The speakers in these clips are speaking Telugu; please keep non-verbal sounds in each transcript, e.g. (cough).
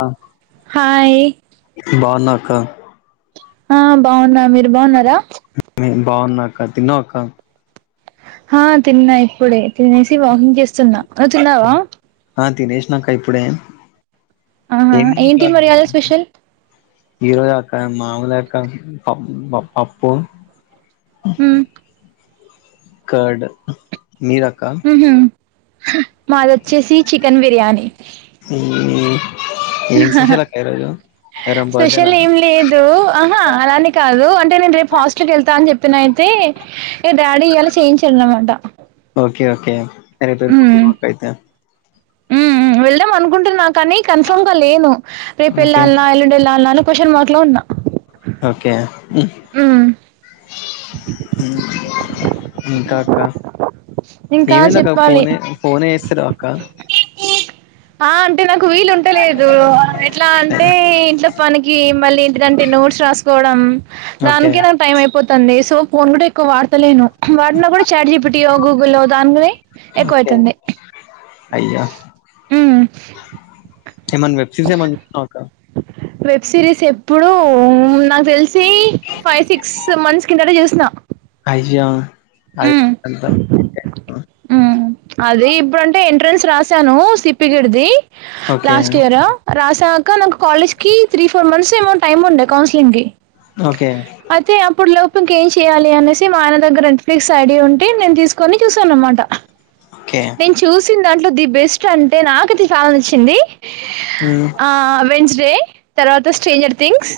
ఆ హాయ్ బాగున్నా అక్కా ఆ బాగున్నా మీరు బాగున్నారా బాగున్నాక తిన్నావక్క హా తిన్నా ఇప్పుడే తినేసి వాకింగ్ చేస్తున్నా నువు తిన్నావా తిన్నాక ఇప్పుడె ఆహా ఏంటి మరి ఇయాల స్పెషల్ ఈ రోజక్క మాము లెక్క పప్ పప్పు ఉమ్ కర్డ్ మీదక్కా మాదిొచ్చేసి చికెన్ బిర్యానీ అ ఎవరి స్పెషల్ బర్త్డేనా ఏం లేదు అహా అలా అని కాదు అంటే నేను రేపు హాస్టల్కి వెళ్తా అని చెప్పినయితే ఏ డాడీ ఇ యాలా చేయించాను అనమాట ఓకె ఓకే మా కయితే వెళ్దాం అనుకుంటున్నా కాని కన్ఫామ్ గా లేను రేపు ఓకే వెళ్ళాల్న్ ఎల్లుండి వెళ్ళాలన్నా క్వషన్ మార్క్ లో ఉన్నా ఓకె ఉమ్ ఇంకా అక్కా ఇంకా ఏమేందక్క చెప్పాలి ఫోన్ ఫోన్ చేస్తాలేరు అక్క ఆ అంటే నాకు వీలు ఉండలేదు ఎట్లా అంటే ఇంట్లో పనికి మళ్ళీ ఏంటంటే నోట్స్ రాస్కోవడం ఓకే దానికె నా టైం అయిపోతుంది సో ఫోన్ కూడ ఎక్కువ వాడతలేను వాడినా కూడ చాట్ చెప్పటియో గూగుల్లో దానినే ఓకే ఎక్కువయితుంది అయ్యా ఎమయిన వెబ్సిరిస్ ఎ ఒక వెబ్ సిరీస్ ఎప్పుడుూ నాకు తెలిసి ఫైవ్ సిక్స్ మంత్స్ కిందట చూస్ అయ్యా అది అంత ఉ అది ఇప్పుడుటే ఎంట్రన్స్ రాసాను సిప్పగిడిది ఓకే లాస్ట్ ఇయర్ రాసాక నాకు కాలేజ్ కి త్రీ ఫోర్ మంత్స్ ఏమౌ టైమ్ ఉండే కౌన్సిలింగ్ కి ఓకే అయితే అప్పుడు ఇంకేం చెయాలి అనేసి మా ఆయన దగ్గర నెట్ఫ్లిక్స్ ఐడియా ఉంటే నేను తీసుకొని చూసాను అనమాట ఓకే నే న్ చూసిన దాంట్లో ది బెస్ట్ అంటే నాకది ఫ్యాన్ నచ్చింది హ్మ్ ఆ వెన్స్డే తర్వాత స్ట్రేంజర్ థింగ్స్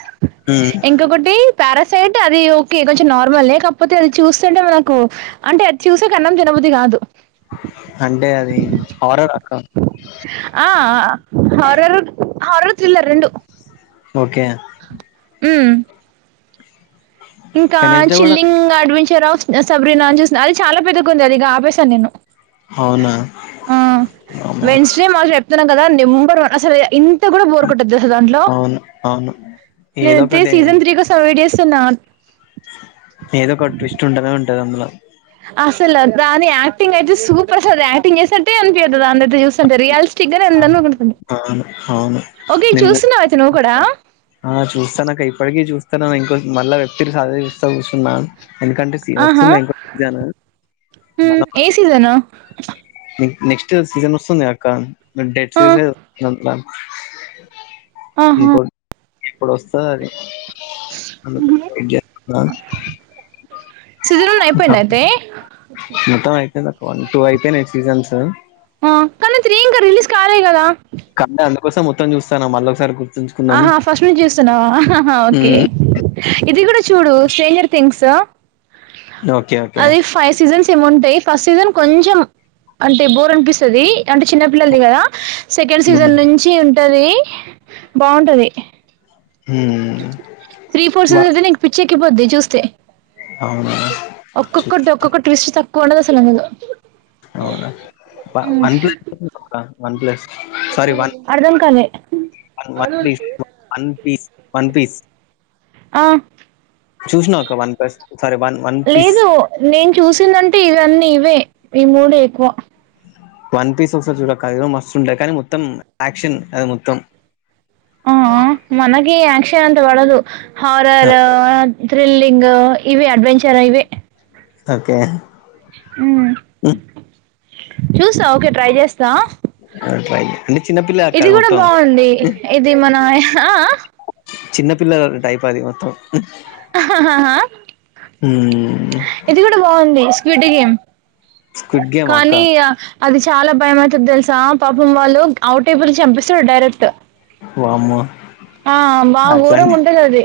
హ్మ్ ఇంకొకటి పారాసైట్ అది ఓకే కొంచెం నార్మల్ లే కాకపోతే అ చూస్తుంటే మనకు అంటే అది చూసేక అన్నం తినబుద్ధి కాదు అంటే అది హార రక్క అ ఆ హారర్ హరత్రల రెండు ఓకె మ్మ్. ఇంకా చిల్లింగ్ అడ్వెంచరా సబ్రీనా అని చూసా అది చాల పెద్దగా ఉంది అది ఆపేశాను నేను అవునా? ఆ అమ్మో! వెన్స్డే మాకు చెప్తున్నాం కదా నెంబర్ వన్ అసలు ఇంత కూడ బోర్ కొట్టద్ తెల్స దాంట్లో అవును. అవును. ఏదో నేనుతే ఒకటి సీజన్ త్రీ సవ చేస్తున్నా ఏదో ఒక ట్విస్ట్ ఉంటదె ఉంటది అందులో అసలు దాని యాక్టింగ్ అయితే సూపర్ సార్ యాక్టింగ్ చేసినట్టే అనిపి దు అ చూంటే రియాలస్టిక్ గా ఎంట అవును. అవును. ఓకే నేను చూస్తున్నావ అయితే నువ్వు కూడా ఆ చూస్తానక్క ఇప్పటికీ చూస్తాను ఇంకో మళ్ళా వక్తికి చూస్త చూచున్నాను ఎందుకంటే ఆహా వస్తుంది ఇంకో సీజన్ మ్మ్ మనం ఏ సీజను నెక్స్ట్ సీజన్ వస్తుంది అక్క డెడ్ ఆ సీజన్ ఆహ ఇప్పుడొస్తది అది అందు సీజన్ వన్ అయిపోయిందా అయితే మొత్తం అయితే వన్ టూ అయిపోయిన యి సీజన్స్ ఆ కనీ త్రి ఇంకా రిలీస్ కాలేద్ కదా గట్నే అందుకోసం మొత్తం చూస్తాం మళ్ళ ఒకసారి గుర్తుంచుకుందాం ఆహా ఫస్ట్ నుంచి చూస్తున్నావాా ఓకే ఉమ్, ఇది కూడా చూడు చేేంజర్ థింగ్స్ ఓకే ఓకే అది ఫైవ్ సీజన్స్ ఉంటాయి ఫస్ట్ సీజన్ కొంచెం అంటే బోర్ అనిపిస్తుంది అంటే చిన్నపిిల్లలది కదా సెకండ్ సీజన్ ఉమ్, నుంచి ఉంటది బాగుంటది ఉమ్. త్రీ ఫోర్స వా- పిచ్చే ఎక్కిపోద్ది చూస్తే అవునా చూ- ఒక్కొక్కటి ఒక్కొక్క టూస్ట్ తక్కువ ఉండదు అసలుందులో అవునా one plus one plus sorry one అర్ధం కాలే న్ one piece one piece one piece ఆ చూసినావు ఒక వన్ ప్స్ లేదు నేను చూసిందంటే ఇవన్నీ ఇవే ఈ మూడు ఎక్కువ వన్ పస్ చ క మస్ కానీ మొత్తం ఆక్షన్ అ మొత్తం ఆ మనకి అక్షయ అంత వాళదు హారర్ థ్రిల్లింగ్ ఇవి అడ్వెంచర్ ఇవి ఓకే చూస్తా ఓకే ట్రై చేస్తా అ అే ఇది కూడా బాగుంది ఇది మన ఆ చిన్నపిల్లల టైప్ అది మొత్తం ాహా ఉమ్. ఇది కూడా బాగుంది వటి గేమ్ స్క్విడ్ గేమ్ అక్క కానీ అది చాలా భయంమవుతుది తెలుసా పాపం వాళ్ళు అవుటేబుల్ చంపిస్తారు డైరెక్ట్ వమ ఆ బా ఊరం ఉంటంది అది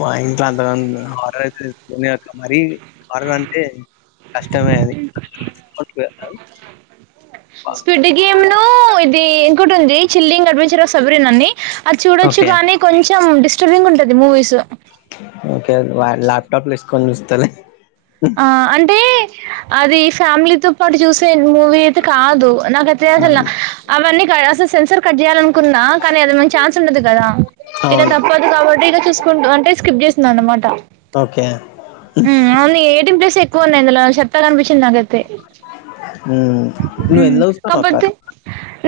వాయిట్లా త హయిలా మరి వరంటే కష్టమే అది స్పీడ్ గేమ్ ను ఇ ఇది ఇంకటి ఉంది చిల్లింగ్ అడ్వెంచర్ సబరన్ అని అది చూడొచ్చు ఓకే కాగానీ కొంచె కొంచెం డిస్టర్బింగ్ ఉంటుది మూవీస్ ఓకే ల్యాప్టాప్లు వేసుకొని చూస్తలే ఆ అంటే అది ఫ్యామిలీతో పాటు చూసే మూవీ అయితే కాదు నాకు అత అసలు అవన్నీ అసలు సెన్సర్ కట్ చేయాలినుకు కానీ అది మ ఛాన్స్ ఉండదు కదా ఇక అవును తప్పదు కాబట్టి ఇక చూ కు అంటే స్కిప్ చేస్తుంద అనమాట ఓకే ప్లేస్క్కువ ఉన్నాయి ఇందులోలత్తత అనిించింది నువ్వ హ్మ్. ఎందుల వస్తాను అక్క కాపోతే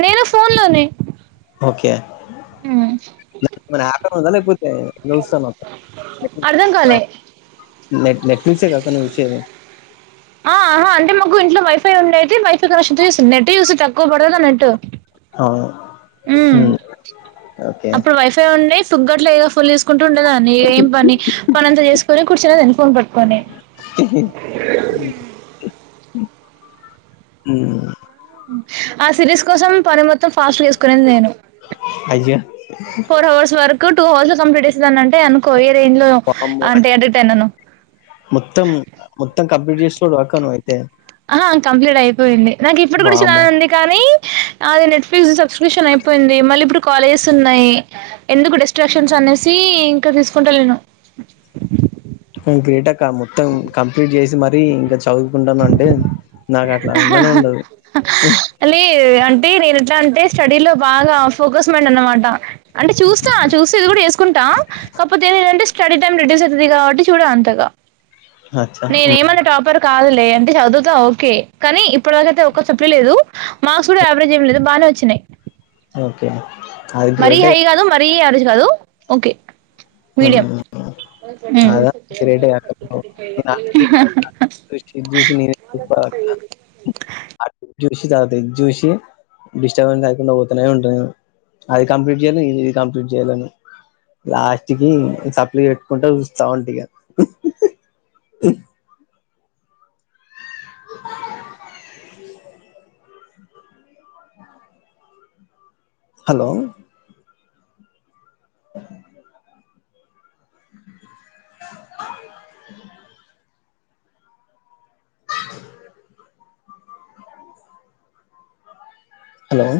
నేను ఫోన్ లోనే ఓకే మపో సా అర్థం కాలే. నెట్ నెట్ ఫూస కకు వషనే ఆహా అంటే మాకు ఇంట్లో వైఫై ఉే అయితే వైఫై నెట్ తక్కువ పడద నెట్ అవును ఉ హ్మ్. ఓకే అప్పుడు వైఫై ఉన్నాయి ఫుగ్గట్లో ఏ ఫుల్ తీసుకుంట ఉండేదాన్ని ఏం పని పనింతా చేసుకొని కూర్చునేదాన్ని ఫోన్ పెట్టుకొని (inaudible) ఆ సిరిస్ కోసం ప మ ఫాస్ట్ వేసుకునే నేను అయ్యో ఫోర్ అవర్స్ వరకు టూ హాల్ కంప్లీట్ చేసా అంటే అనుకో ట్రైన్ లో వామ్మో అంటే అటిటనను మొత్తం మొత్తం కంప్లీట్ చేస్తూ డక్కనవాయ్ ఆహ కంప్లీట్ అయిపోయింది నాకు ఇప్పుడు కూడా వామ్మో చూడాలనుంది కానీ అది నెట్ఫ్లిక్స్ సబ్స్క్రిప్షన్ అయిపోయింది మళ్ళీ ఇప్పుడు కాలేజెస్ ఉన్నాయి ఎందుకు డస్ట్రాక్షన్స్ అన్ నేసి ఇంకా తీసుకుంటలేను నువ్ గ్రేటక్కా మొత్తం కంప్లీట్ చేసి మరీ ఇంక చదువుకుంటన్ వంటే అహ హా లీ అంటే నేను ఎట్లా అంటే స్టడీ లో బాగా ఫోకస్ మైండ్ అనమాట అంటే చూస్తా చూస్తే ఇది కూడా చేసుకుంటాం కాపోతే ఏ అంటే స్టడీ టైం రెడ్యూస్ అయితది కాబట్టి చూడ అంతగా అచ్చా నేనేమన్నా టాపర్ కాదు లే అంటే చదుతా ఓకే కానీ ఇప్పటి వరకి ఒక్కసప్లీ లేదు మార్క్స్ కూడా యావరేజ్ ఏమి లేదు బానే వచ్చినాయి ఓకే అది మరీ గ్రేటే హై గదు మరీ యావరేజ్ గాదు ఓకే మీడియం అదా హ్మ్ గ్రేటే అక్క క్రిష్టియన్ చూసి మీరే (unintelligible) అక్క జ్యూసి తాగుతయి జ్యూసి డిస్టర్బెన్స్ అయకుండా ఓతనే ఉంటదా అది కంప్లీట్ చేయను ఇదీ కంప్లీట్ చేయలేను లాస్ట్ కిది సప్లి పెట్టుకుంటా చూస్తావుంటి ఇగా హలో హలో